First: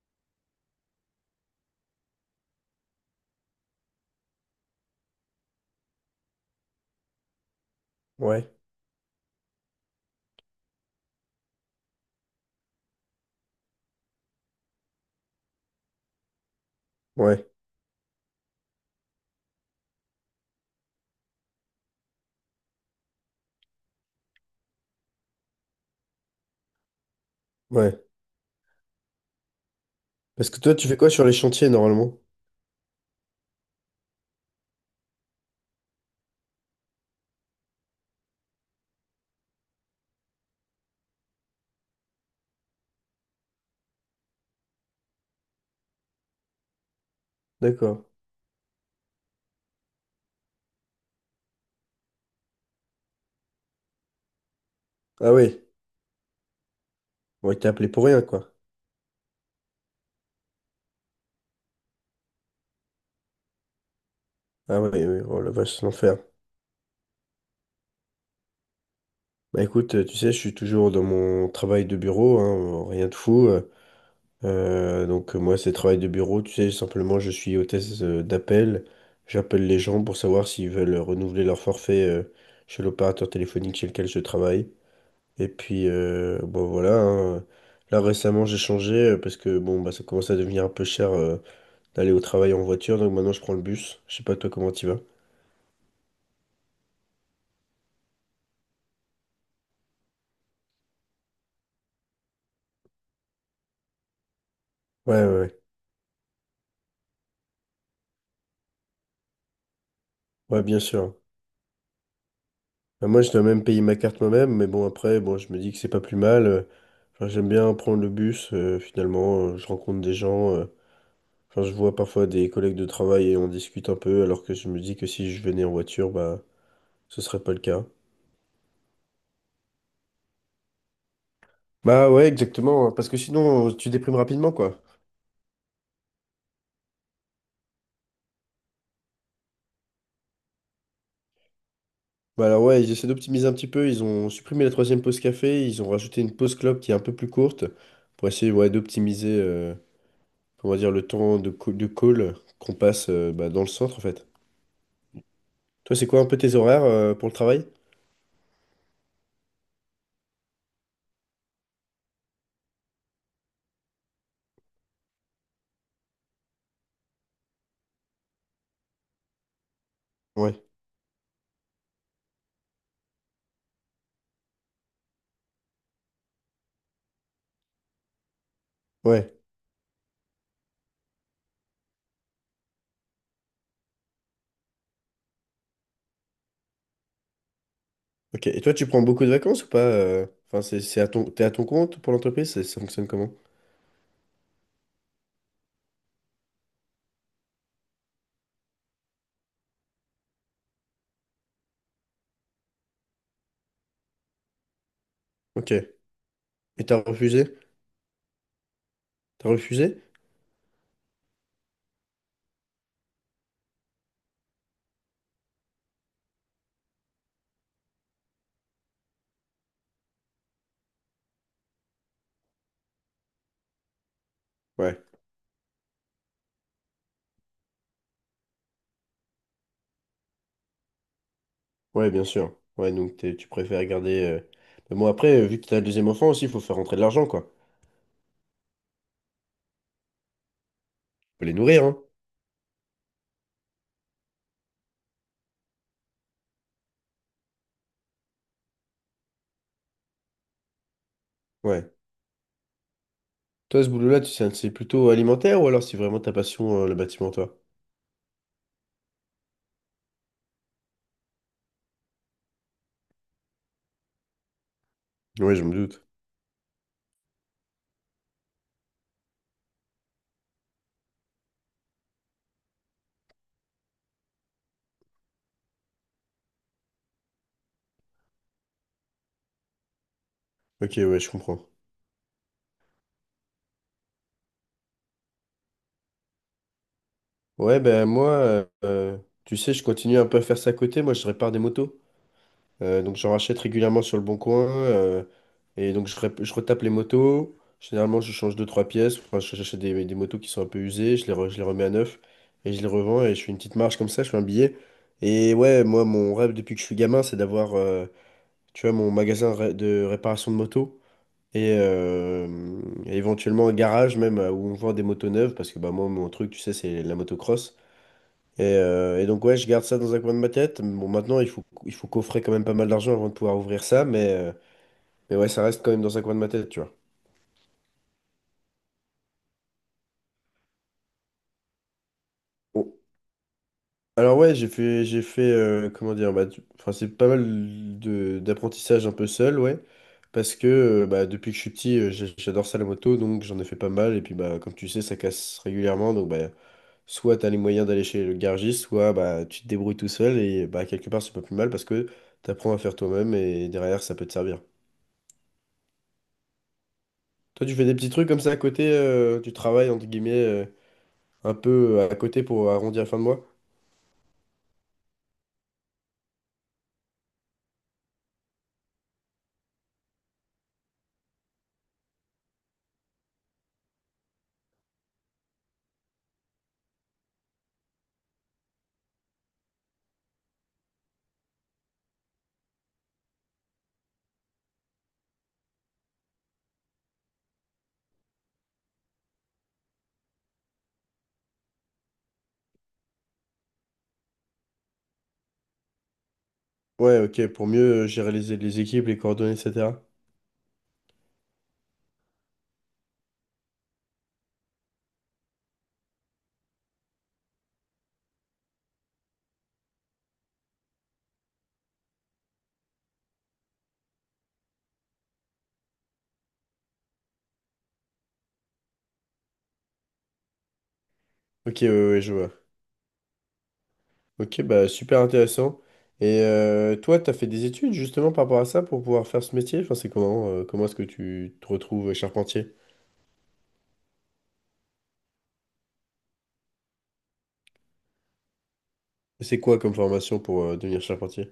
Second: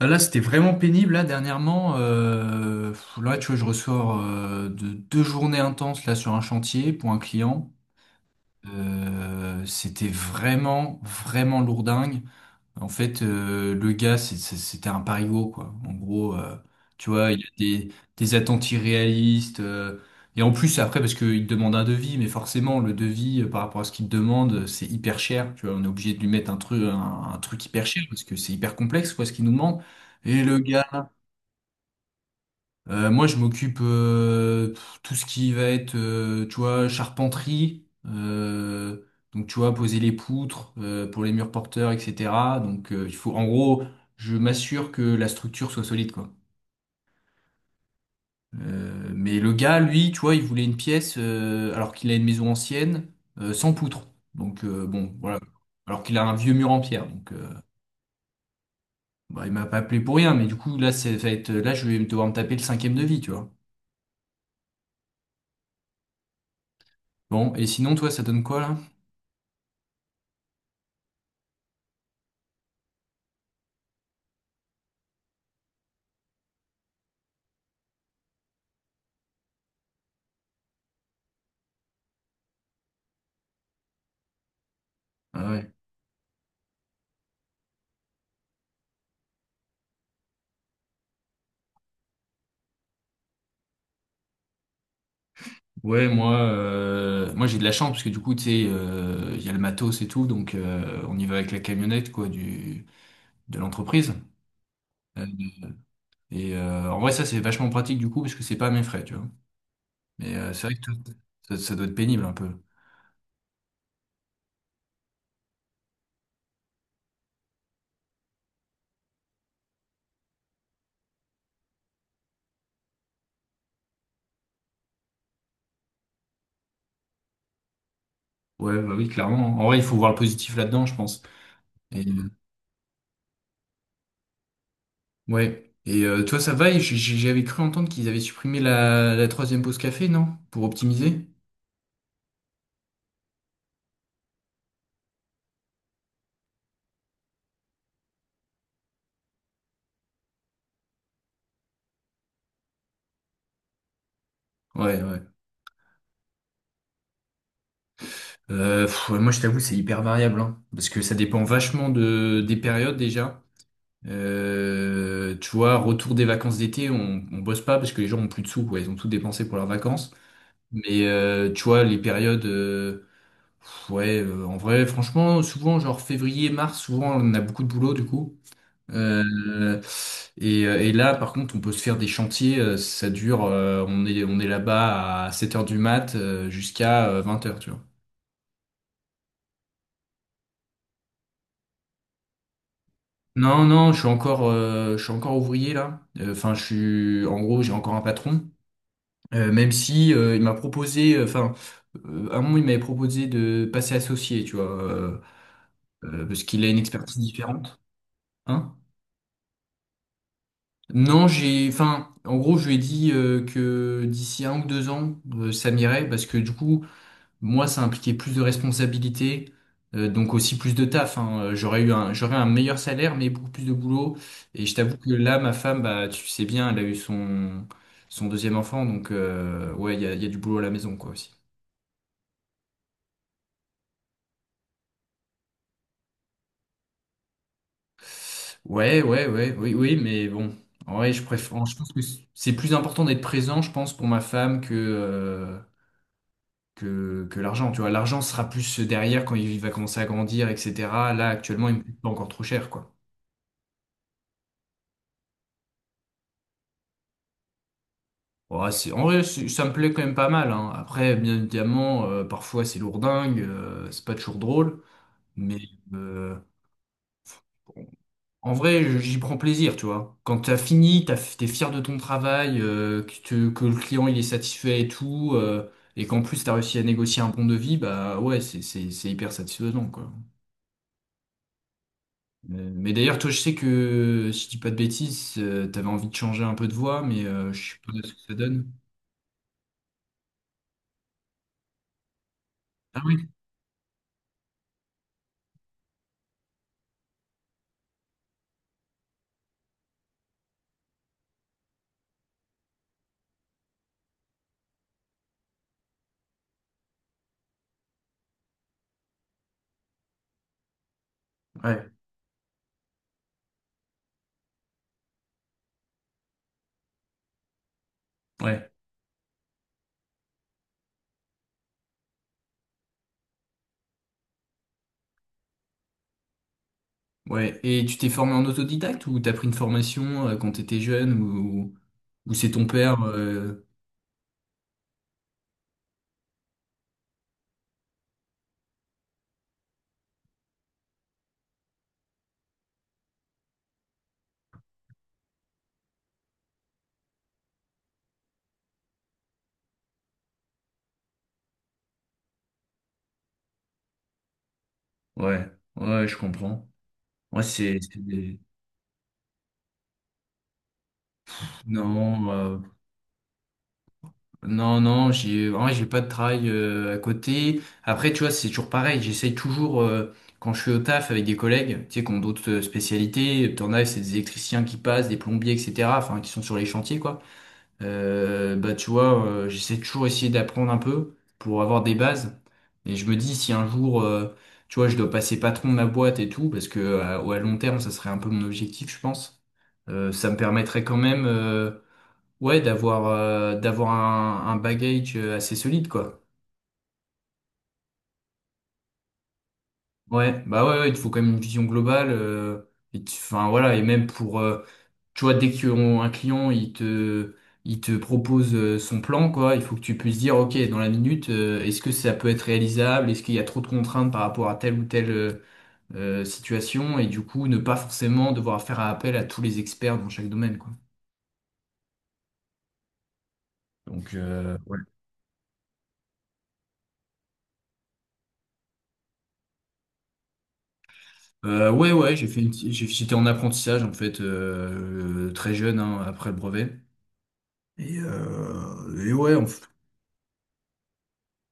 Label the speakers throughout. Speaker 1: Ah, là, c'était vraiment pénible, là, dernièrement. Là, tu vois, je ressors de deux journées intenses, là, sur un chantier pour un client.
Speaker 2: Ouais,
Speaker 1: C'était vraiment, vraiment lourdingue. En fait, le gars, c'était un parigot, quoi. En gros, tu vois, il
Speaker 2: ouais,
Speaker 1: a des attentes irréalistes. Et en plus, après, parce qu'il te demande un devis, mais forcément, le devis, par rapport à ce qu'il te demande, c'est hyper cher. Tu vois, on est obligé de lui mettre un truc, un truc hyper
Speaker 2: ouais.
Speaker 1: cher, parce que c'est hyper complexe, quoi, ce qu'il nous demande. Et
Speaker 2: Parce
Speaker 1: le
Speaker 2: que toi, tu fais
Speaker 1: gars,
Speaker 2: quoi sur les chantiers normalement?
Speaker 1: moi, je m'occupe tout ce qui va être, tu vois, charpenterie. Donc, tu vois, poser les poutres pour les murs porteurs, etc. Donc, il faut, en gros, je m'assure que la structure soit solide, quoi.
Speaker 2: D'accord.
Speaker 1: Mais le gars, lui, tu vois, il voulait une pièce alors qu'il a une maison ancienne sans poutres. Donc, bon,
Speaker 2: Ah
Speaker 1: voilà.
Speaker 2: oui,
Speaker 1: Alors qu'il a un vieux mur en pierre. Donc,
Speaker 2: ouais, t'es appelé pour rien, quoi.
Speaker 1: bah, il m'a pas appelé pour rien. Mais du coup, là, ça va être, là, je vais devoir me taper le cinquième devis, tu vois.
Speaker 2: Ah oui, oui, oh la vache, c'est l'enfer.
Speaker 1: Bon, et sinon, toi, ça donne quoi là?
Speaker 2: Bah écoute, tu sais, je suis toujours dans mon travail de bureau, hein, rien de fou. Donc moi, c'est travail de bureau, tu sais, simplement, je suis hôtesse d'appel. J'appelle les gens pour savoir s'ils veulent renouveler leur forfait chez l'opérateur téléphonique chez lequel je travaille. Et
Speaker 1: Ah ouais.
Speaker 2: puis, bon voilà, hein. Là, récemment, j'ai changé parce que bon, bah, ça commence à devenir un peu cher, d'aller au travail en voiture, donc maintenant je prends le bus. Je sais pas toi comment tu vas.
Speaker 1: Ouais, moi j'ai de la chance parce que du coup, tu sais, il y a le matos et tout, donc on y va avec la camionnette quoi du de l'entreprise. Euh,
Speaker 2: Ouais, ouais, ouais.
Speaker 1: et en vrai, ça c'est vachement pratique du coup parce que c'est pas à mes frais, tu vois. Mais
Speaker 2: Ouais,
Speaker 1: c'est vrai
Speaker 2: bien
Speaker 1: que toi,
Speaker 2: sûr.
Speaker 1: ça doit être pénible un peu.
Speaker 2: Bah, moi, je dois même payer ma carte moi-même, mais bon, après, bon, je me dis que c'est pas plus mal. Enfin, j'aime bien prendre le bus, finalement, je rencontre des gens. Enfin, je vois parfois des collègues de travail et on discute un peu, alors que je me dis que si je venais en voiture, bah, ce serait pas le cas.
Speaker 1: Ouais, bah oui, clairement. En vrai, il faut voir le positif là-dedans, je pense. Et,
Speaker 2: Bah ouais, exactement, parce que sinon, tu déprimes rapidement, quoi.
Speaker 1: ouais. Et toi, ça va? Et j'avais cru entendre qu'ils avaient supprimé la troisième pause café, non? Pour optimiser?
Speaker 2: Bah alors ouais, ils essaient d'optimiser un petit peu, ils ont supprimé la troisième pause café, ils ont rajouté une pause clope qui est un peu plus courte, pour essayer, ouais, d'optimiser, on va dire, le temps de, de call qu'on passe bah, dans le centre, en fait.
Speaker 1: Ouais, ouais.
Speaker 2: Toi, c'est quoi un peu tes horaires pour le travail?
Speaker 1: Ouais, moi, je t'avoue, c'est hyper variable, hein, parce que ça dépend vachement de des périodes déjà. Tu vois, retour des vacances d'été, on bosse pas parce que les gens ont plus de sous, quoi. Ils ont tout dépensé pour leurs vacances.
Speaker 2: Ouais,
Speaker 1: Mais tu vois, les périodes, en vrai, franchement, souvent, genre février, mars, souvent, on a beaucoup de boulot du coup.
Speaker 2: ouais.
Speaker 1: Euh, et là, par contre, on peut se faire des chantiers. Ça dure, on est là-bas à 7 heures du mat jusqu'à vingt heures, tu vois.
Speaker 2: Ok. Et toi, tu prends beaucoup de vacances ou pas? Enfin, c'est à ton, t'es à ton compte pour l'entreprise? Ça fonctionne comment?
Speaker 1: Non, non, je suis encore ouvrier là. Enfin, je suis, en gros, j'ai encore un patron. Même si il m'a proposé, enfin, à un moment, il m'avait proposé de passer associé, tu vois,
Speaker 2: Ok. Et
Speaker 1: parce qu'il a une
Speaker 2: t'as
Speaker 1: expertise
Speaker 2: refusé?
Speaker 1: différente. Hein?
Speaker 2: T'as refusé?
Speaker 1: Non, enfin, en gros, je lui ai dit que d'ici un ou deux ans, ça m'irait, parce que du coup, moi, ça impliquait plus de responsabilités, donc aussi plus de taf, hein. J'aurais un meilleur salaire, mais beaucoup plus de boulot. Et je t'avoue
Speaker 2: Ouais.
Speaker 1: que là, ma femme, bah, tu sais bien, elle a eu son deuxième enfant, donc ouais, il y a du boulot à la maison, quoi, aussi.
Speaker 2: Ouais, bien sûr. Ouais, donc tu préfères garder... Mais bon, après, vu que t'as le deuxième enfant aussi, il faut faire rentrer de l'argent, quoi.
Speaker 1: Ouais, ouais, ouais, oui, oui, mais bon, en vrai, je
Speaker 2: Faut les
Speaker 1: préfère, je
Speaker 2: nourrir,
Speaker 1: pense
Speaker 2: hein?
Speaker 1: que c'est plus important d'être présent, je pense, pour ma femme que, que l'argent. Tu vois, l'argent sera plus derrière quand il va commencer à grandir, etc. Là, actuellement, il me
Speaker 2: Ouais.
Speaker 1: coûte pas encore trop cher, quoi.
Speaker 2: Toi, ce boulot-là, tu sais, c'est plutôt alimentaire ou alors c'est vraiment ta passion, le bâtiment, toi?
Speaker 1: Ouais, en vrai, ça me plaît quand même pas mal, hein. Après, bien évidemment, parfois c'est lourdingue, c'est pas toujours drôle,
Speaker 2: Ouais,
Speaker 1: mais
Speaker 2: je me doute.
Speaker 1: euh, bon, en vrai, j'y prends plaisir, tu vois. Quand t'as fini, t'es fier de ton travail, que le client il est satisfait et tout, et qu'en plus t'as réussi à négocier un bon devis, bah ouais, c'est hyper satisfaisant, quoi.
Speaker 2: Ok, ouais, je comprends.
Speaker 1: Mais d'ailleurs, toi, je sais que, si je dis pas de bêtises, t'avais envie de changer un peu de voix, mais je sais
Speaker 2: Ouais,
Speaker 1: pas
Speaker 2: ben
Speaker 1: ce que
Speaker 2: moi,
Speaker 1: ça donne.
Speaker 2: tu sais, je continue un peu à faire ça à côté. Moi, je répare des motos.
Speaker 1: Ah
Speaker 2: Donc,
Speaker 1: oui?
Speaker 2: j'en rachète régulièrement sur le Bon Coin. Et donc, je retape les motos. Généralement, je change deux, trois pièces. Enfin, j'achète des motos qui sont un peu usées. Je les remets à neuf. Et je les revends. Et je fais une petite marge comme ça. Je fais un billet. Et ouais, moi, mon rêve depuis que je suis gamin, c'est d'avoir, tu vois, mon de réparation de motos. Et,
Speaker 1: Ouais,
Speaker 2: éventuellement un garage même où on vend des motos neuves. Parce que bah, moi, mon truc, tu sais, c'est la motocross. Et,
Speaker 1: ouais.
Speaker 2: donc ouais, je garde ça dans un coin de ma tête. Bon, maintenant, il faut coffrer quand même pas mal d'argent avant de pouvoir ouvrir ça, mais, mais ouais, ça reste quand même dans un coin de ma tête, tu vois.
Speaker 1: Ouais, et tu t'es formé en autodidacte ou t'as pris une formation quand t'étais jeune ou c'est ton
Speaker 2: Bon.
Speaker 1: père
Speaker 2: Alors ouais, j'ai fait, comment dire, bah, enfin, c'est pas mal de, d'apprentissage un peu seul, ouais, parce que bah, depuis que je suis petit, j'adore ça la moto, donc j'en ai fait pas mal, et puis bah, comme tu sais, ça casse régulièrement, donc bah, soit t'as les moyens d'aller chez le garagiste, soit bah, tu te débrouilles tout seul, et bah, quelque part, c'est pas plus mal, parce que t'apprends à faire toi-même, et derrière, ça peut te servir.
Speaker 1: ouais, ouais, je comprends. Moi,
Speaker 2: Toi, tu fais des
Speaker 1: c'est
Speaker 2: petits trucs
Speaker 1: des-
Speaker 2: comme ça à côté, tu travailles entre guillemets un peu à
Speaker 1: Non,
Speaker 2: côté pour arrondir la fin de mois?
Speaker 1: non, non, j'ai en vrai, j'ai pas de travail à côté. Après, tu vois, c'est toujours pareil. J'essaye toujours, quand je suis au taf avec des collègues, tu sais, qui ont d'autres spécialités, t'en as, c'est des électriciens qui passent, des plombiers, etc., enfin, qui sont sur les chantiers, quoi. Bah tu vois, j'essaie toujours essayer d'apprendre un peu pour avoir des bases. Et je me dis si un jour, tu vois, je dois passer patron de ma boîte et tout, parce que à long terme, ça serait un peu mon objectif, je pense. Ça me permettrait quand même, ouais, d'avoir un bagage assez solide, quoi.
Speaker 2: Ouais, ok, pour mieux gérer les équipes, les coordonnées, etc.
Speaker 1: Ouais, bah ouais, ouais, il te faut quand même une vision globale. Et enfin voilà, et même pour tu vois, dès qu'un client, il te propose son plan, quoi, il faut que tu puisses dire, OK, dans la minute, est-ce que ça peut être réalisable? Est-ce qu'il y a trop de contraintes par rapport à telle ou telle situation? Et du coup, ne pas forcément devoir faire appel à tous les experts dans chaque domaine, quoi.
Speaker 2: Ok, ouais, ouais, je vois.
Speaker 1: Donc,
Speaker 2: Ok,
Speaker 1: ouais.
Speaker 2: bah super intéressant. Et toi, tu as fait des études justement par rapport à ça pour pouvoir faire ce métier? Enfin, c'est comment, comment est-ce que tu te
Speaker 1: Ouais,
Speaker 2: retrouves
Speaker 1: ouais, j'ai fait une petite-
Speaker 2: charpentier?
Speaker 1: j'ai- j'étais en apprentissage, en fait, très jeune, hein, après le brevet. Et ouais, en
Speaker 2: C'est quoi comme formation pour devenir charpentier?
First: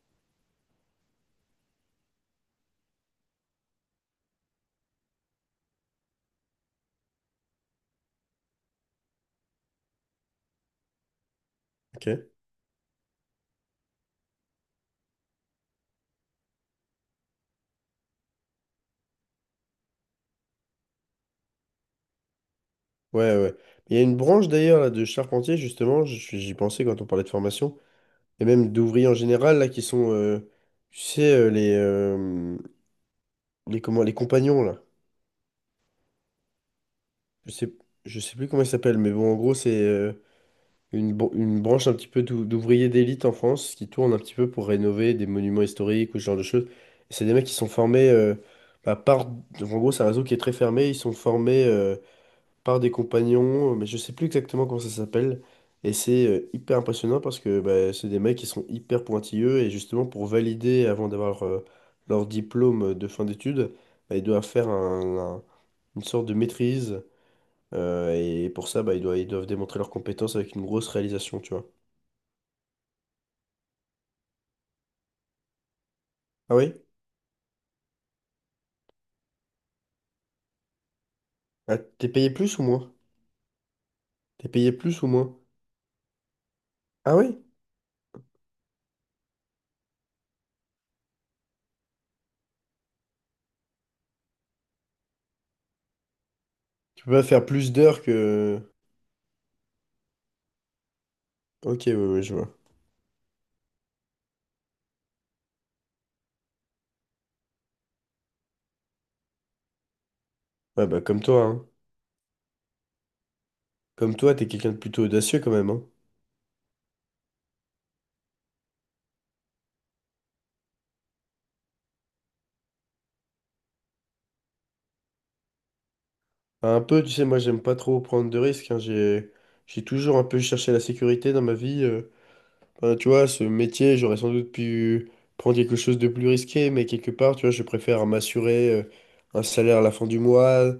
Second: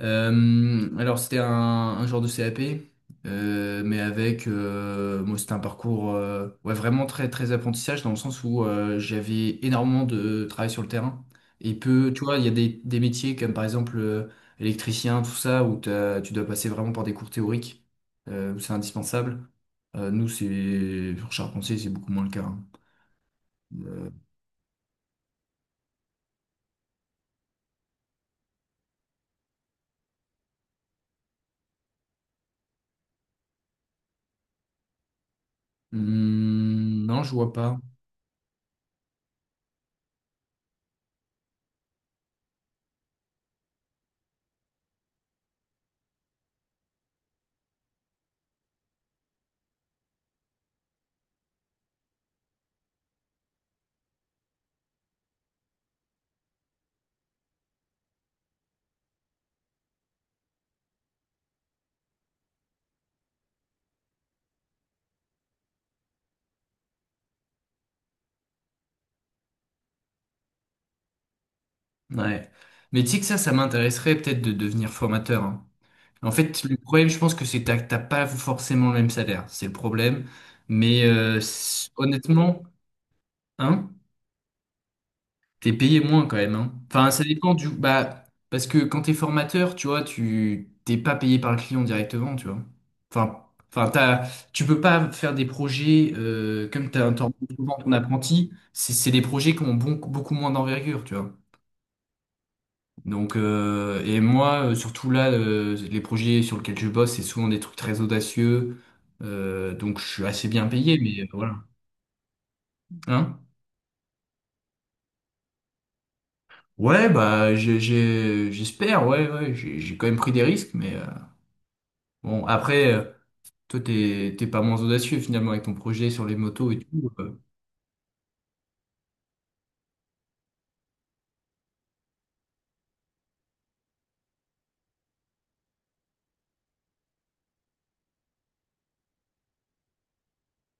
Speaker 1: Alors c'était un genre de CAP, mais avec moi c'était un parcours ouais, vraiment très très apprentissage dans le sens où j'avais énormément de travail sur le terrain et
Speaker 2: Ok.
Speaker 1: peu tu vois il y a des métiers comme par exemple électricien tout ça où tu dois passer vraiment par des cours théoriques où c'est indispensable. Nous c'est pour charpentier c'est beaucoup moins le cas, hein.
Speaker 2: Ouais, ouais. Il y a
Speaker 1: Euh,
Speaker 2: une branche d'ailleurs là, de charpentier, justement, j'y pensais quand on parlait de formation, et même d'ouvriers en général, là, qui sont, tu sais, les, comment, les compagnons, là.
Speaker 1: non, je vois
Speaker 2: Je sais,
Speaker 1: pas.
Speaker 2: je sais plus comment ils s'appellent, mais bon, en gros, c'est une, une branche un petit peu d'ouvriers d'élite en France qui tournent un petit peu pour rénover des monuments historiques ou ce genre de choses. Et c'est des mecs qui sont formés bah, par... Donc, en gros, c'est un réseau qui est très fermé. Ils sont formés par des compagnons, mais je sais plus exactement comment ça s'appelle. Et c'est hyper impressionnant parce que bah, c'est des mecs qui sont hyper pointilleux et justement pour valider avant d'avoir leur diplôme de fin d'études, bah, ils doivent faire une sorte de maîtrise. Et pour ça, bah, ils doivent démontrer leurs compétences avec une grosse réalisation, tu vois.
Speaker 1: Ouais. Mais tu sais que ça m'intéresserait peut-être de devenir formateur, hein. En
Speaker 2: Ah
Speaker 1: fait,
Speaker 2: oui?
Speaker 1: le problème, je pense que c'est que t'as pas forcément le même salaire. C'est le problème. Mais
Speaker 2: Ah, t'es payé plus
Speaker 1: honnêtement,
Speaker 2: ou moins?
Speaker 1: hein,
Speaker 2: T'es payé plus ou moins?
Speaker 1: t'es payé moins quand même, hein. Enfin,
Speaker 2: Ah
Speaker 1: ça
Speaker 2: oui?
Speaker 1: dépend du. Bah, parce que quand t'es formateur, tu vois, tu t'es pas payé par le client directement, tu vois. Enfin, enfin, tu peux pas faire des projets comme
Speaker 2: Tu peux pas faire plus
Speaker 1: souvent ton
Speaker 2: d'heures
Speaker 1: apprenti.
Speaker 2: que...
Speaker 1: C'est des projets qui ont beaucoup moins d'envergure, tu vois.
Speaker 2: Ok, ouais, ouais, je vois.
Speaker 1: Donc, et moi, surtout là, les projets sur lesquels je bosse, c'est souvent des trucs très audacieux. Donc, je suis assez bien
Speaker 2: Ouais,
Speaker 1: payé,
Speaker 2: bah comme
Speaker 1: mais
Speaker 2: toi,
Speaker 1: voilà.
Speaker 2: hein.
Speaker 1: Hein?
Speaker 2: Comme toi, t'es quelqu'un de plutôt audacieux quand même, hein.
Speaker 1: Ouais, bah, j'espère, ouais, ouais, j'ai quand même pris des risques, mais bon, après, toi, t'es pas moins audacieux finalement avec ton projet sur les motos
Speaker 2: Enfin,
Speaker 1: et
Speaker 2: un peu,
Speaker 1: tout.
Speaker 2: tu sais, moi j'aime pas trop prendre de risques, hein. J'ai toujours un peu cherché la sécurité dans ma vie. Enfin, tu vois, ce métier, j'aurais sans doute pu prendre quelque chose de plus risqué, mais quelque part, tu vois, je préfère m'assurer un salaire à la fin du mois.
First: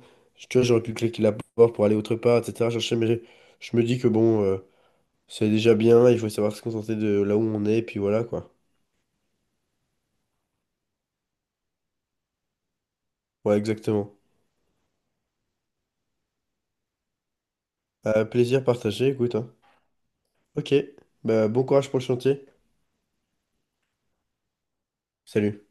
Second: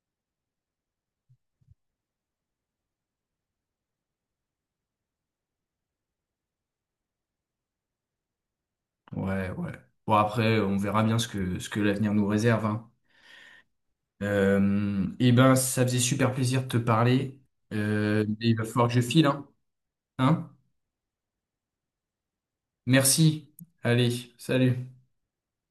Speaker 2: Tu vois, j'aurais pu claquer la porte pour aller autre part, etc., mais je me dis que bon, c'est déjà bien, il faut savoir se contenter de là où on est, et puis voilà quoi.
Speaker 1: Ouais, ouais. Bon, après, on verra bien ce que l'avenir nous réserve, hein.
Speaker 2: Ouais, exactement.
Speaker 1: Eh ben, ça faisait super plaisir de te parler. Mais il va
Speaker 2: Plaisir
Speaker 1: falloir que je
Speaker 2: partagé,
Speaker 1: file,
Speaker 2: écoute,
Speaker 1: hein.
Speaker 2: hein.
Speaker 1: Hein.
Speaker 2: Ok, bah, bon courage pour le chantier.
Speaker 1: Merci. Allez, salut.
Speaker 2: Salut.